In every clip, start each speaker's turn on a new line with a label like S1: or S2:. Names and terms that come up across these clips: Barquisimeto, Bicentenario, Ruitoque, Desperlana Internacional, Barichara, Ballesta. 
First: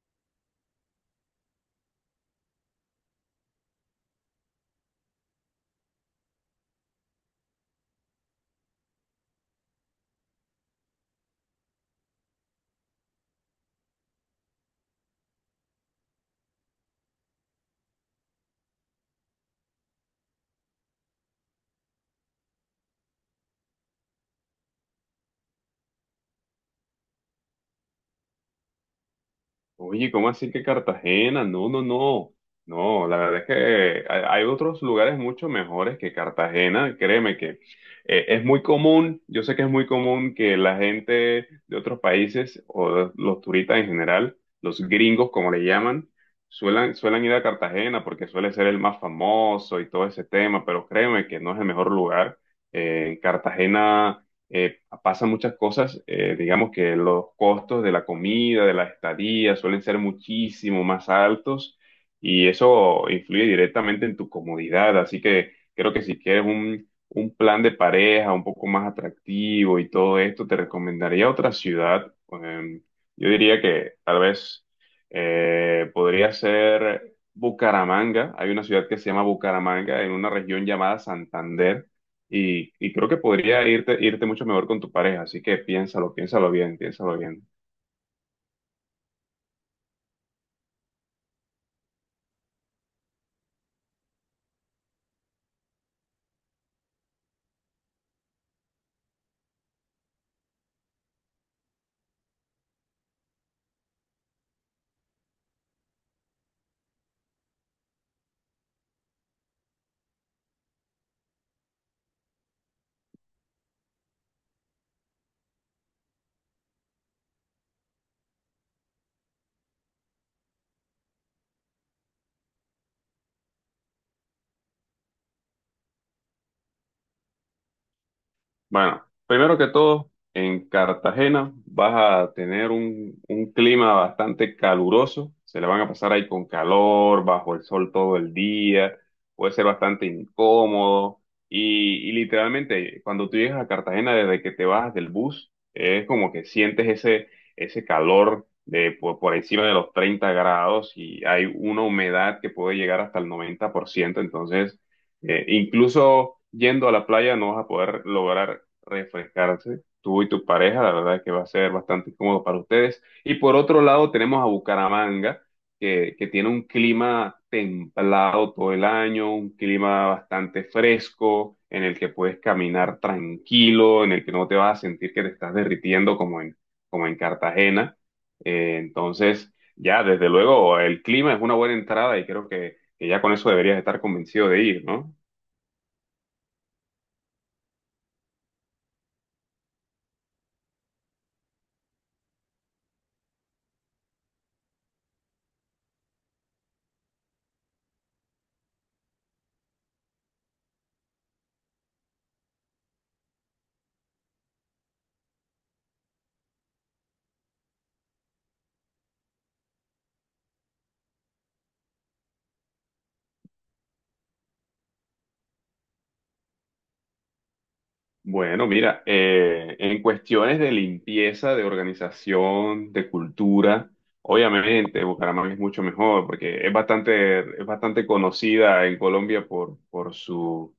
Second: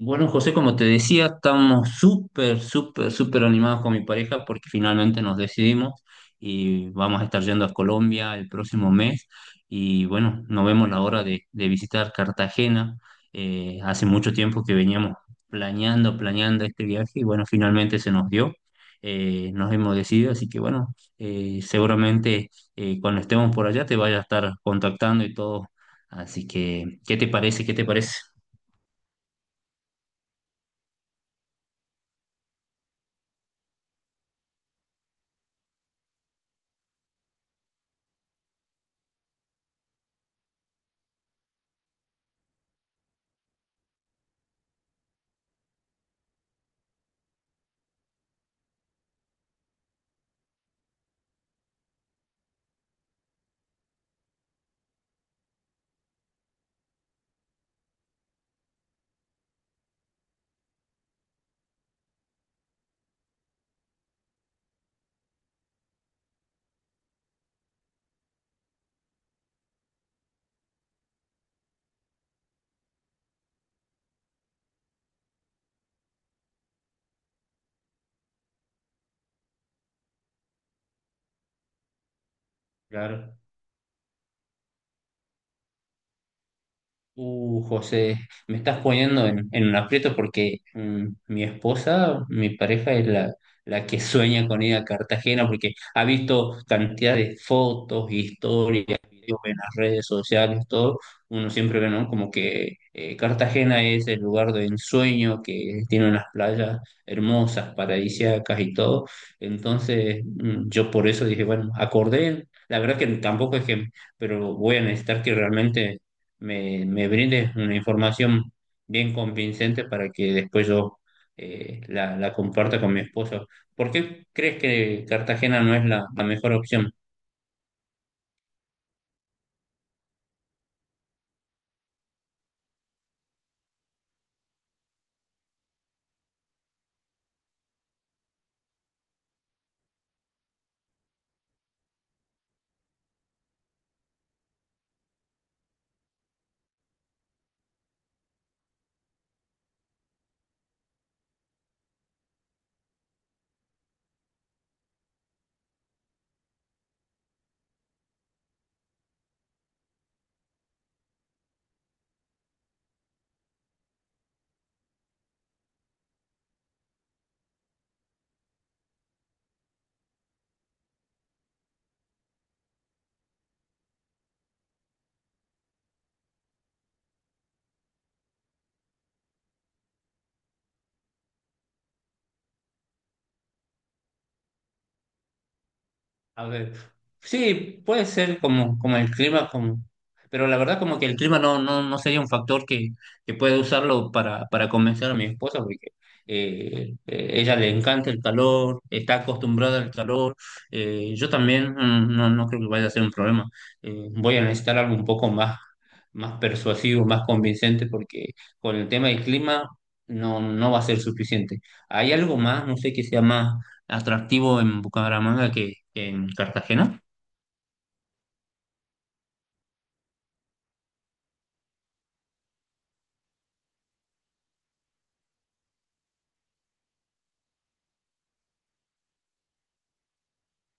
S1: Bueno, José, como te decía, estamos súper, súper, súper animados con mi pareja porque finalmente nos decidimos y vamos a estar yendo a Colombia el próximo mes y bueno, nos vemos la hora de visitar Cartagena. Hace mucho tiempo que veníamos planeando este viaje y bueno, finalmente se nos dio. Nos hemos decidido, así que bueno, seguramente cuando estemos por allá te vaya a estar contactando y todo. Así que, ¿qué te parece? ¿Qué te parece?
S2: Oye, ¿cómo así que Cartagena? No, no, no. No, la verdad es que hay otros lugares mucho mejores que Cartagena. Créeme que es muy común, yo sé que es muy común que la gente de otros países los turistas en general, los gringos como le llaman, suelen ir a Cartagena porque suele ser el más famoso y todo ese tema, pero créeme que no es el mejor lugar. Cartagena pasan muchas cosas, digamos que los costos de la comida, de la estadía, suelen ser muchísimo más altos y eso influye directamente en tu comodidad. Así que creo que si quieres un plan de pareja un poco más atractivo y todo esto, te recomendaría otra ciudad. Yo diría que tal vez podría ser Bucaramanga. Hay una ciudad que se llama Bucaramanga en una región llamada Santander y creo que
S1: Claro.
S2: podría irte mucho mejor con tu pareja, así que piénsalo, piénsalo bien, piénsalo bien.
S1: José, me estás poniendo en un aprieto porque mi esposa, mi pareja es la que sueña con ir a Cartagena porque ha visto cantidad de fotos, historias, videos en las redes sociales, todo. Uno siempre ve, ¿no? Como que Cartagena es el lugar de ensueño, que tiene unas playas hermosas, paradisíacas y todo. Entonces, yo por eso dije, bueno, acordé. La verdad que tampoco es que, pero voy a necesitar que realmente me brindes una información bien convincente para que después yo la comparta con mi esposo. ¿Por qué crees que Cartagena no es la mejor opción?
S2: Bueno, primero que todo, en Cartagena vas a tener un clima bastante caluroso, se le van a pasar ahí con calor, bajo el sol todo el día, puede ser bastante incómodo y literalmente cuando tú llegas a Cartagena desde que te bajas del bus, es como que sientes ese calor de por encima de los 30 grados y hay una humedad que puede llegar hasta el 90%. Entonces... incluso yendo a la playa no vas a poder lograr refrescarse, tú y tu pareja, la verdad que va a ser bastante cómodo para ustedes. Y por otro lado tenemos a Bucaramanga, que tiene un clima templado todo el año, un clima bastante fresco, en el que puedes caminar tranquilo, en el que no te vas a sentir que te estás derritiendo como en Cartagena. Entonces, ya, desde luego, el clima es una buena entrada y creo que ya con eso deberías estar convencido de ir, ¿no?
S1: A ver, sí, puede ser como, como el clima, como, pero la verdad como que el clima no, no, no sería un factor que pueda usarlo para convencer a mi esposa, porque ella le encanta el calor, está acostumbrada al calor, yo también, no, no creo que vaya a ser un problema. Voy a necesitar algo un poco más, más persuasivo, más convincente, porque con el tema del clima no, no va a ser suficiente. Hay algo más, no sé, que sea más atractivo en Bucaramanga que en Cartagena.
S2: Bueno, mira, en cuestiones de limpieza, de organización, de cultura, obviamente Bucaramanga es mucho mejor porque es bastante conocida en Colombia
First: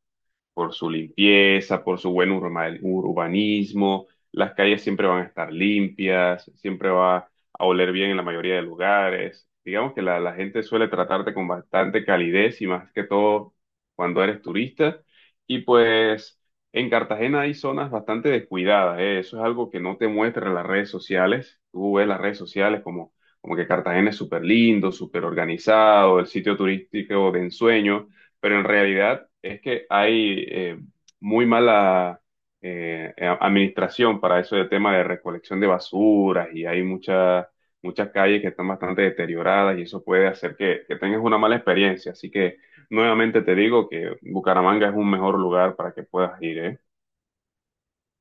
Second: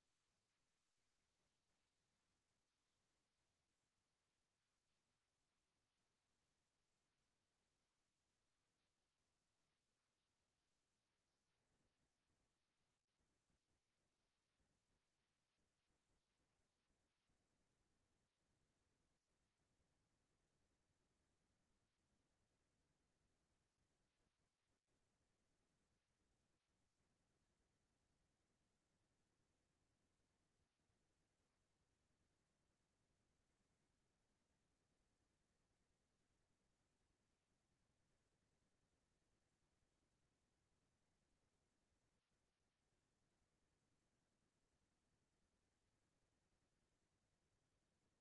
S2: por su limpieza, por su buen urbanismo. Las calles siempre van a estar limpias, siempre va a oler bien en la mayoría de lugares. Digamos que la gente suele tratarte con bastante calidez y más que todo cuando eres turista. Y pues en Cartagena hay zonas bastante descuidadas, ¿eh? Eso es algo que no te muestran las redes sociales. Tú ves las redes sociales como que Cartagena es súper lindo, súper organizado, el sitio turístico de ensueño, pero en realidad es que hay muy mala administración para eso de tema de recolección de basuras y hay muchas calles que están bastante deterioradas y eso puede hacer que tengas una mala experiencia. Así que nuevamente te digo que Bucaramanga es un mejor lugar para que puedas ir, ¿eh?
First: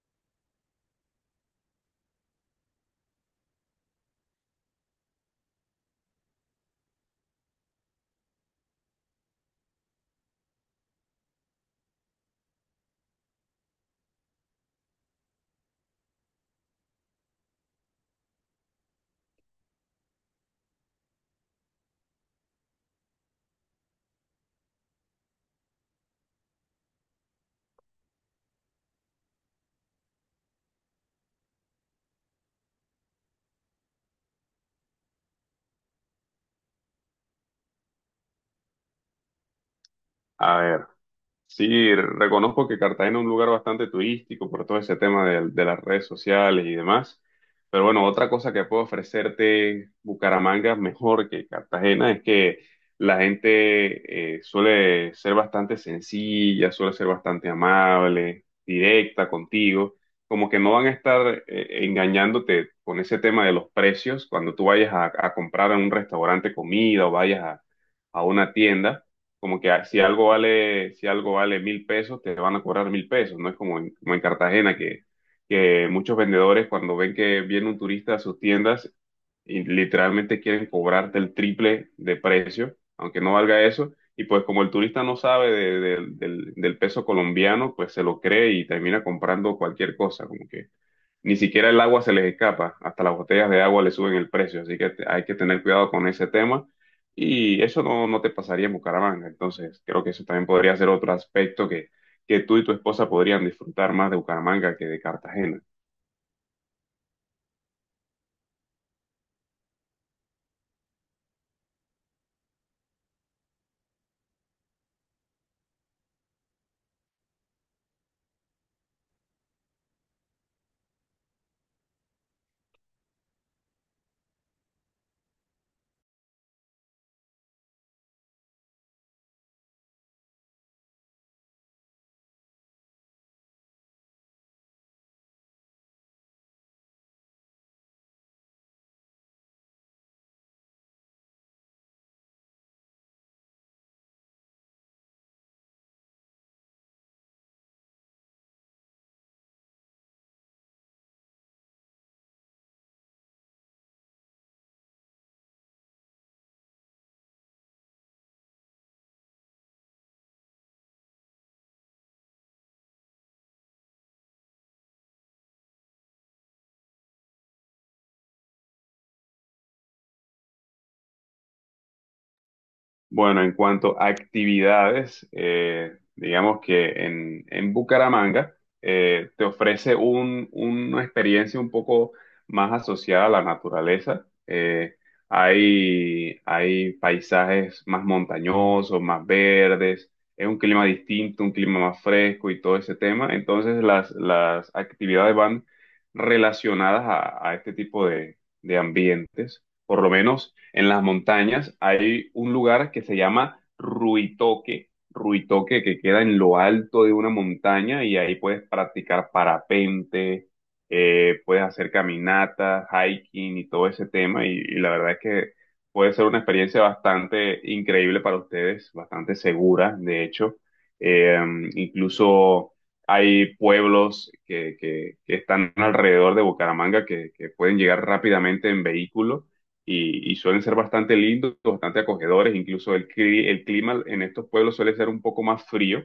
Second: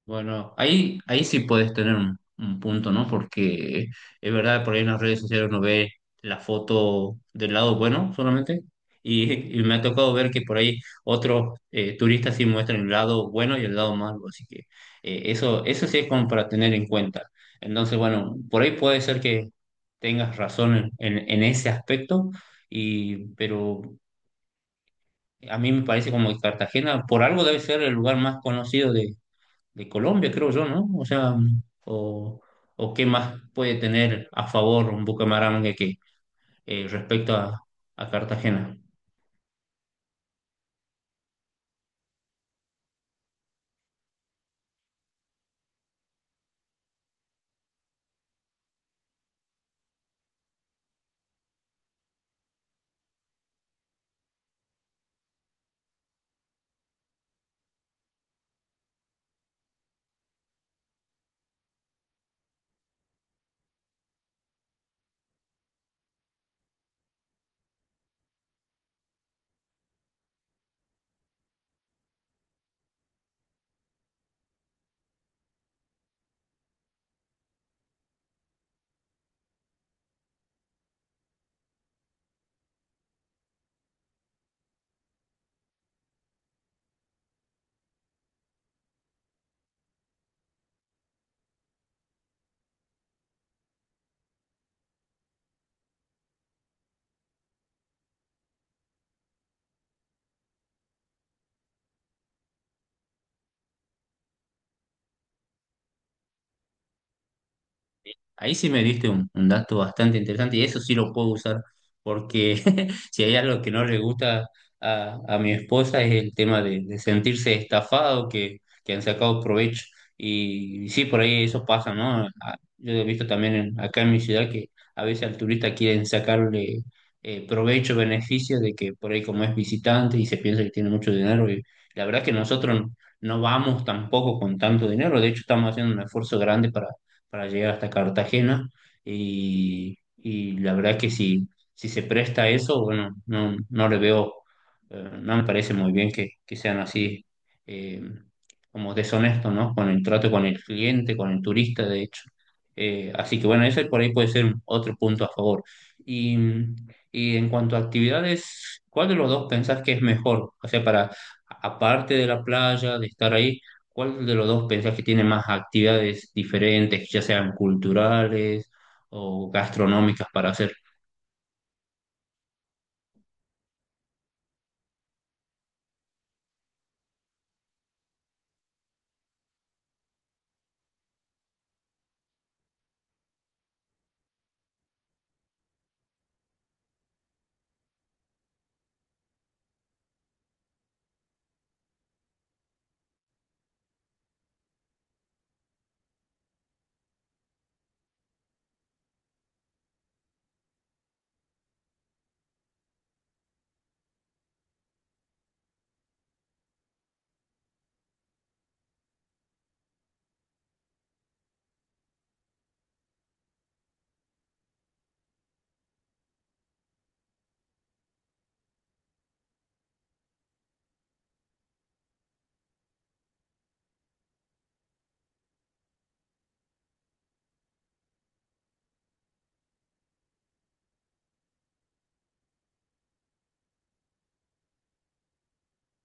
S1: Bueno, ahí, ahí sí puedes tener un punto, ¿no? Porque es verdad, por ahí en las redes sociales uno ve la foto del lado bueno solamente. Y y me ha tocado ver que por ahí otros turistas sí muestran el lado bueno y el lado malo. Así que eso, eso sí es como para tener en cuenta. Entonces, bueno, por ahí puede ser que tengas razón en, en ese aspecto, y, pero a mí me parece como que Cartagena, por algo debe ser el lugar más conocido de Colombia, creo yo, ¿no? O sea, o, o qué más puede tener a favor un Bucaramanga que respecto a Cartagena.
S2: A ver. Sí, reconozco que Cartagena es un lugar bastante turístico por todo ese tema de las redes sociales y demás. Pero bueno, otra cosa que puedo ofrecerte Bucaramanga mejor que Cartagena es que la gente suele ser bastante sencilla, suele ser bastante amable, directa contigo. Como que no van a estar engañándote con ese tema de los precios cuando tú vayas a comprar en un restaurante comida o vayas a una tienda, como que si algo vale, si algo vale 1.000 pesos, te van a cobrar 1.000 pesos, no es como como en Cartagena que muchos vendedores cuando ven que viene un turista a sus tiendas y literalmente quieren cobrarte el triple de precio, aunque no valga eso, y pues como el turista no sabe del peso colombiano, pues se lo cree y termina comprando cualquier cosa, como que ni siquiera el agua se les escapa, hasta las botellas de agua le suben el precio, así que hay que tener cuidado con ese tema. Y eso no te pasaría en Bucaramanga, entonces creo que eso también podría ser otro aspecto que tú y tu esposa podrían disfrutar más de Bucaramanga que de Cartagena.
S1: Ahí sí me diste un dato bastante interesante y eso sí lo puedo usar porque si hay algo que no le gusta a mi esposa es el tema de sentirse estafado, que han sacado provecho. Y, sí, por ahí eso pasa, ¿no? Yo he visto también acá en mi ciudad que a veces al turista quieren sacarle provecho, beneficio de que por ahí como es visitante y se piensa que tiene mucho dinero. Y la verdad que nosotros no vamos tampoco con tanto dinero, de hecho estamos haciendo un esfuerzo grande para llegar hasta Cartagena y la verdad que si, si se presta a eso, bueno, no, no le veo, no me parece muy bien que sean así eh, como deshonestos, ¿no? Con el trato con el cliente, con el turista, de hecho. Así que bueno, ese por ahí puede ser otro punto a favor. Y, y en cuanto a actividades, ¿cuál de los dos pensás que es mejor? O sea, para, aparte de la playa, de estar ahí, ¿cuál de los dos pensás que tiene más actividades diferentes, ya sean culturales o gastronómicas para hacer?
S2: Bueno, en cuanto a actividades, digamos que en Bucaramanga te ofrece una experiencia un poco más asociada a la naturaleza. Hay paisajes más montañosos, más verdes, es un clima distinto, un clima más fresco y todo ese tema. Entonces las actividades van relacionadas a este tipo de ambientes. Por lo menos en las montañas, hay un lugar que se llama Ruitoque, Ruitoque que queda en lo alto de una montaña y ahí puedes practicar parapente, puedes hacer caminatas, hiking y todo ese tema y la verdad es que puede ser una experiencia bastante increíble para ustedes, bastante segura, de hecho. Eh, Incluso hay pueblos que están alrededor de Bucaramanga que pueden llegar rápidamente en vehículo y suelen ser bastante lindos, bastante acogedores, incluso el clima en estos pueblos suele ser un poco más frío,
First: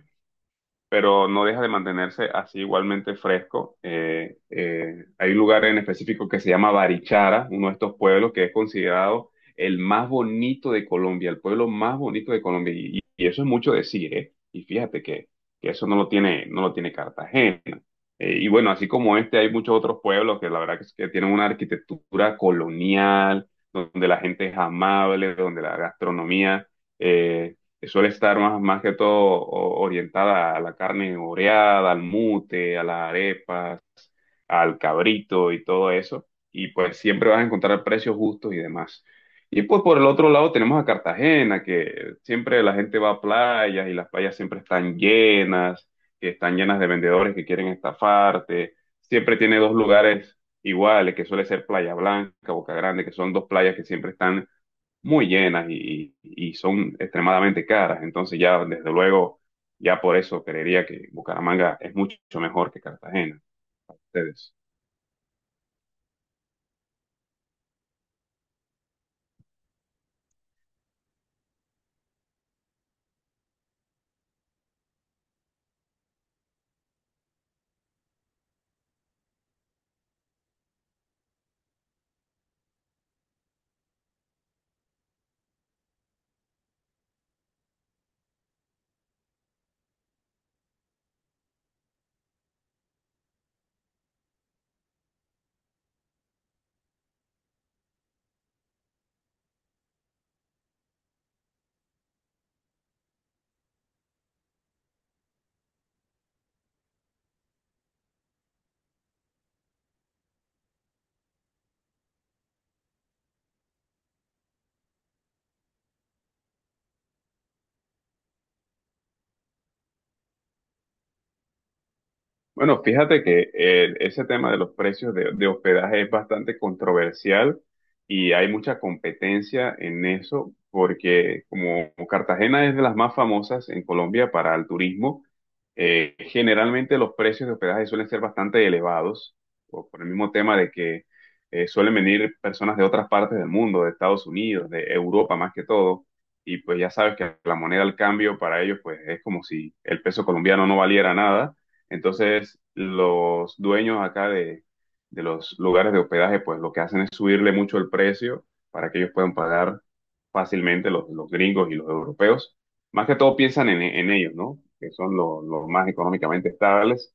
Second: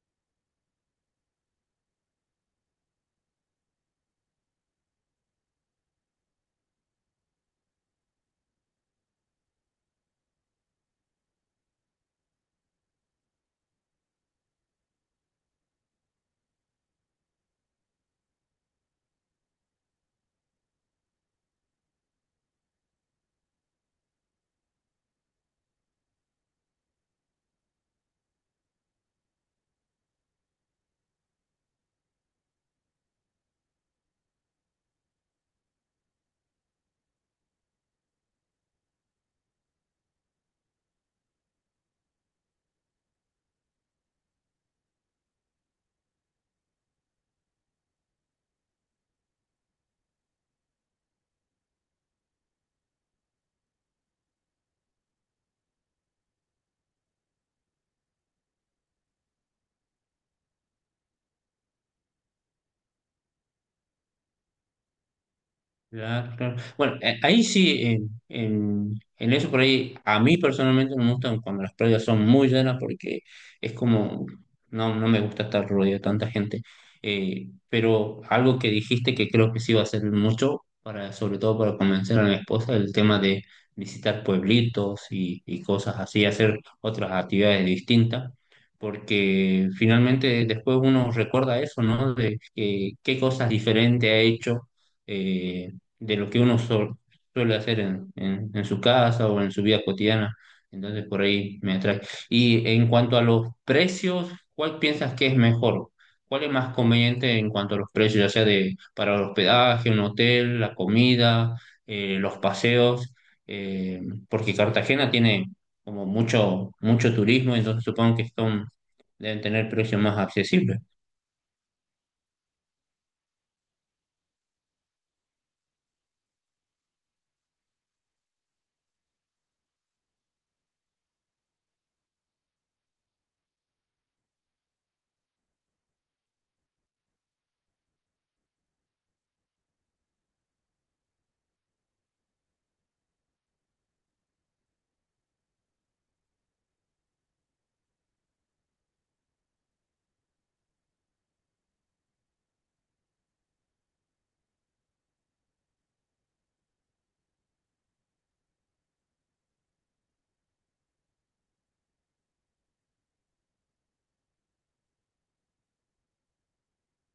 S2: pero no deja de mantenerse así igualmente fresco. Hay un lugar en específico que se llama Barichara, uno de estos pueblos que es considerado el más bonito de Colombia, el pueblo más bonito de Colombia, y eso es mucho decir, ¿eh? Y fíjate que eso no lo tiene, no lo tiene Cartagena. Y bueno, así como este, hay muchos otros pueblos que la verdad que, es que tienen una arquitectura colonial, donde la gente es amable, donde la gastronomía eh, suele estar más que todo orientada a la carne oreada, al mute, a las arepas, al cabrito y todo eso. Y pues siempre vas a encontrar precios justos y demás. Y pues por el otro lado tenemos a Cartagena, que siempre la gente va a playas y las playas siempre están llenas, que están llenas de vendedores que quieren estafarte. Siempre tiene dos lugares iguales, que suele ser Playa Blanca, Boca Grande, que son dos playas que siempre están muy llenas y son extremadamente caras. Entonces ya, desde luego, ya por eso creería que Bucaramanga es mucho mejor que Cartagena. Ustedes.
S1: Claro, claro. Bueno, ahí sí, en, en eso por ahí, a mí personalmente no me gustan cuando las playas son muy llenas porque es como, no, no me gusta estar rodeado de tanta gente. Pero algo que dijiste que creo que sí va a ser mucho, para, sobre todo para convencer a mi esposa, el tema de visitar pueblitos y cosas así, hacer otras actividades distintas, porque finalmente después uno recuerda eso, ¿no? Qué cosas diferentes ha hecho, eh, de lo que uno suele hacer en, en su casa o en su vida cotidiana. Entonces por ahí me atrae. Y en cuanto a los precios, ¿cuál piensas que es mejor? ¿Cuál es más conveniente en cuanto a los precios, ya sea de para el hospedaje, un hotel, la comida, los paseos? Eh, porque Cartagena tiene como mucho, mucho turismo, entonces supongo que son, deben tener precios más accesibles.
S2: Bueno, fíjate que ese tema de los precios de hospedaje es bastante controversial y hay mucha competencia en eso porque como Cartagena es de las más famosas en Colombia para el turismo, generalmente los precios de hospedaje suelen ser bastante elevados, o por el mismo tema de que suelen venir personas de otras partes del mundo, de Estados Unidos, de Europa más que todo, y pues ya sabes que la moneda al cambio para ellos pues es como si el peso colombiano no valiera nada. Entonces, los dueños acá de los lugares de hospedaje, pues lo que hacen es subirle mucho el precio para que ellos puedan pagar fácilmente los gringos y los europeos. Más que todo piensan en ellos, ¿no? Que son los más económicamente estables.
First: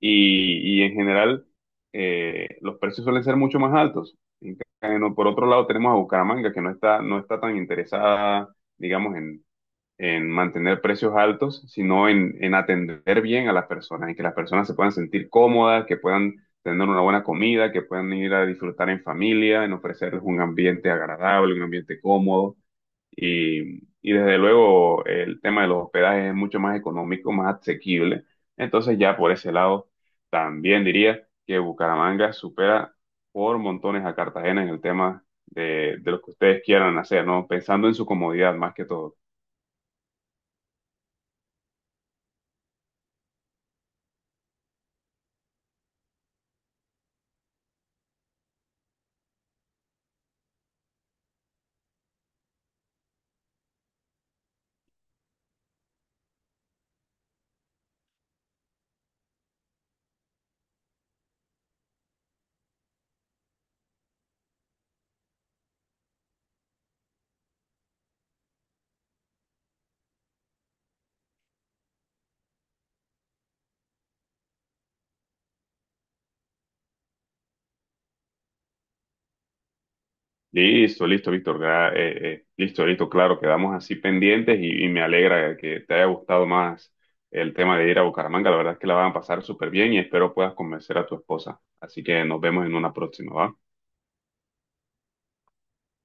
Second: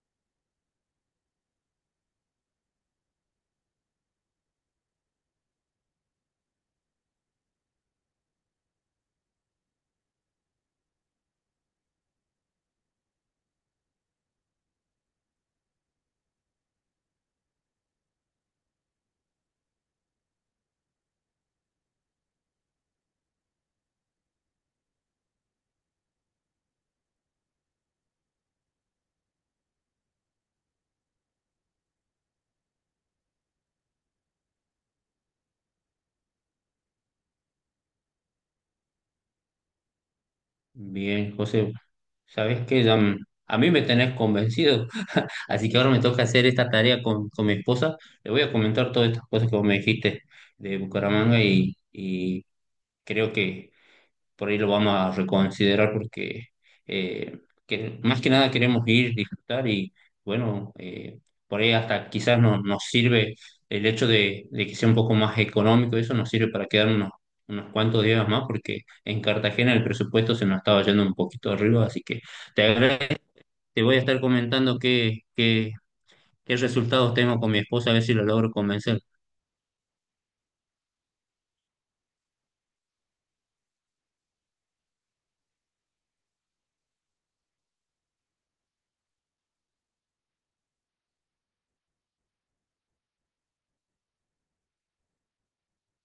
S2: Y en general, los precios suelen ser mucho más altos. En cambio, por otro lado, tenemos a Bucaramanga, que no está tan interesada, digamos, en mantener precios altos, sino en atender bien a las personas, en que las personas se puedan sentir cómodas, que puedan tener una buena comida, que puedan ir a disfrutar en familia, en ofrecerles un ambiente agradable, un ambiente cómodo. Y desde luego el tema de los hospedajes es mucho más económico, más asequible. Entonces ya por ese lado, también diría que Bucaramanga supera por montones a Cartagena en el tema de lo que ustedes quieran hacer, ¿no? Pensando en su comodidad más que todo.
S1: Bien, José, sabes que ya, a mí me tenés convencido, así que ahora me toca hacer esta tarea con mi esposa. Le voy a comentar todas estas cosas que vos me dijiste de Bucaramanga y creo que por ahí lo vamos a reconsiderar porque eh, que más que nada queremos ir, disfrutar y bueno, por ahí hasta quizás nos sirve el hecho de que sea un poco más económico, eso nos sirve para quedarnos unos, unos cuantos días más porque en Cartagena el presupuesto se nos estaba yendo un poquito arriba, así que te agradezco, te voy a estar comentando qué, qué, qué resultados tengo con mi esposa, a ver si lo logro convencer.
S2: Listo, listo, Víctor. Listo, listo, claro, quedamos así pendientes y me alegra que te haya gustado más el tema de ir a Bucaramanga. La verdad es que la van a pasar súper bien y espero puedas convencer a tu esposa. Así que nos vemos en una próxima, ¿va?